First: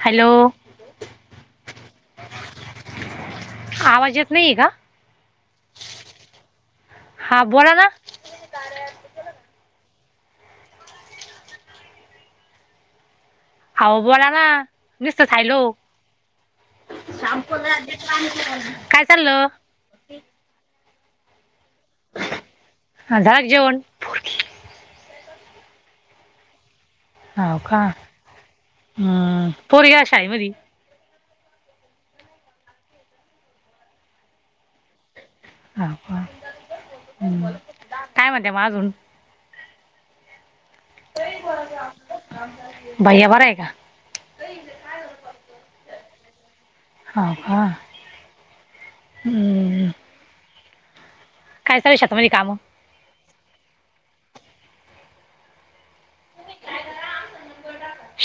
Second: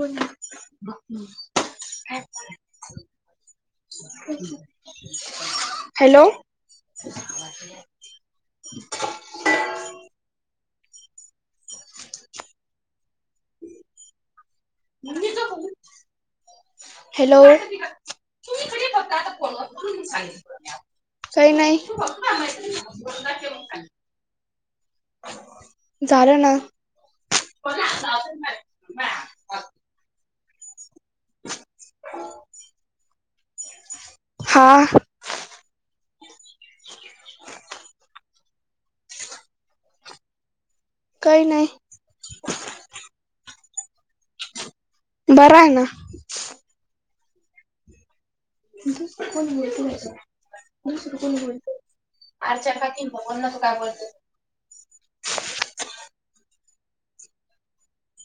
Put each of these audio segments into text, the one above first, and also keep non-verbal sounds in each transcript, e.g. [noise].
Hello आवाज येत नाही का. हॅलो हा बोला ना. [unintelligible] [unintelligible] अहो बोला ना नुसतच हॅलो. हॅलो काय चाललं. काही नाही. झालं का जेवण. झालं ना. होव का पोरी गेल्या शाळेमध्ये. हा. काय म्हणते मग अजून. काही नाही. भैया बरा आहे का. बराये ना हा का. हम्म. [inaudible] काय चालू आहे शेतामध्ये काम [inaudible]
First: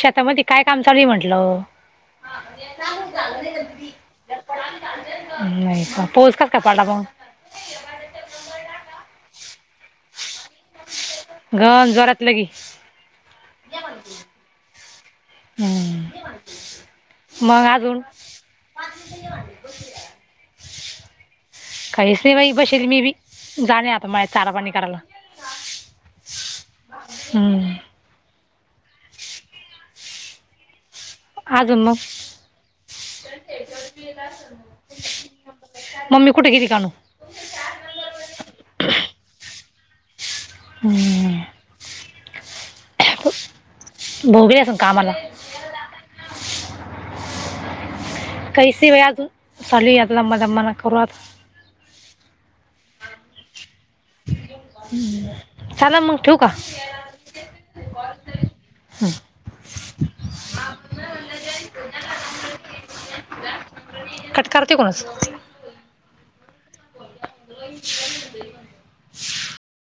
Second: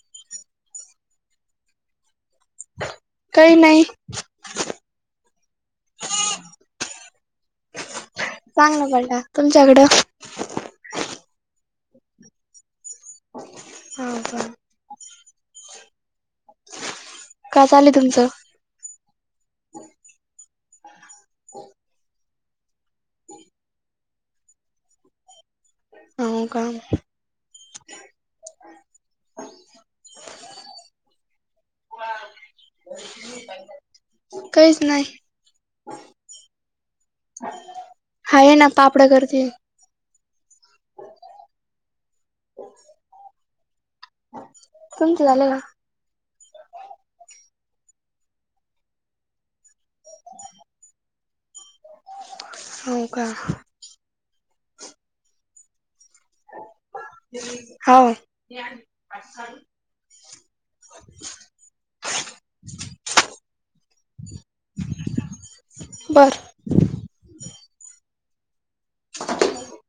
शेतामध्ये काय काम चालूय म्हंटलं. काही नाही नहीं का पाऊस कसकाय पडला मग चांगला पडला तुमच्याकडे. घ जोरात लगी हो का हम्म का मग चालेल अजून तुमचं [unintelligible] ते बाई बसेल मी बी जाणे आता मा चारापाणी करायला. हो का हम्म अजून मग. काहीच नाही मम्मी कुठे गेली कानु आहे ना पापड्या करते. हम्म भाऊ गेल असल कामाला. तुमचं झालं [unintelligible] होका हम्म चाला मग ठेऊ का? हो [unintelligible] कट कर तिकुनच. बरं. [inaudible] [inaudible]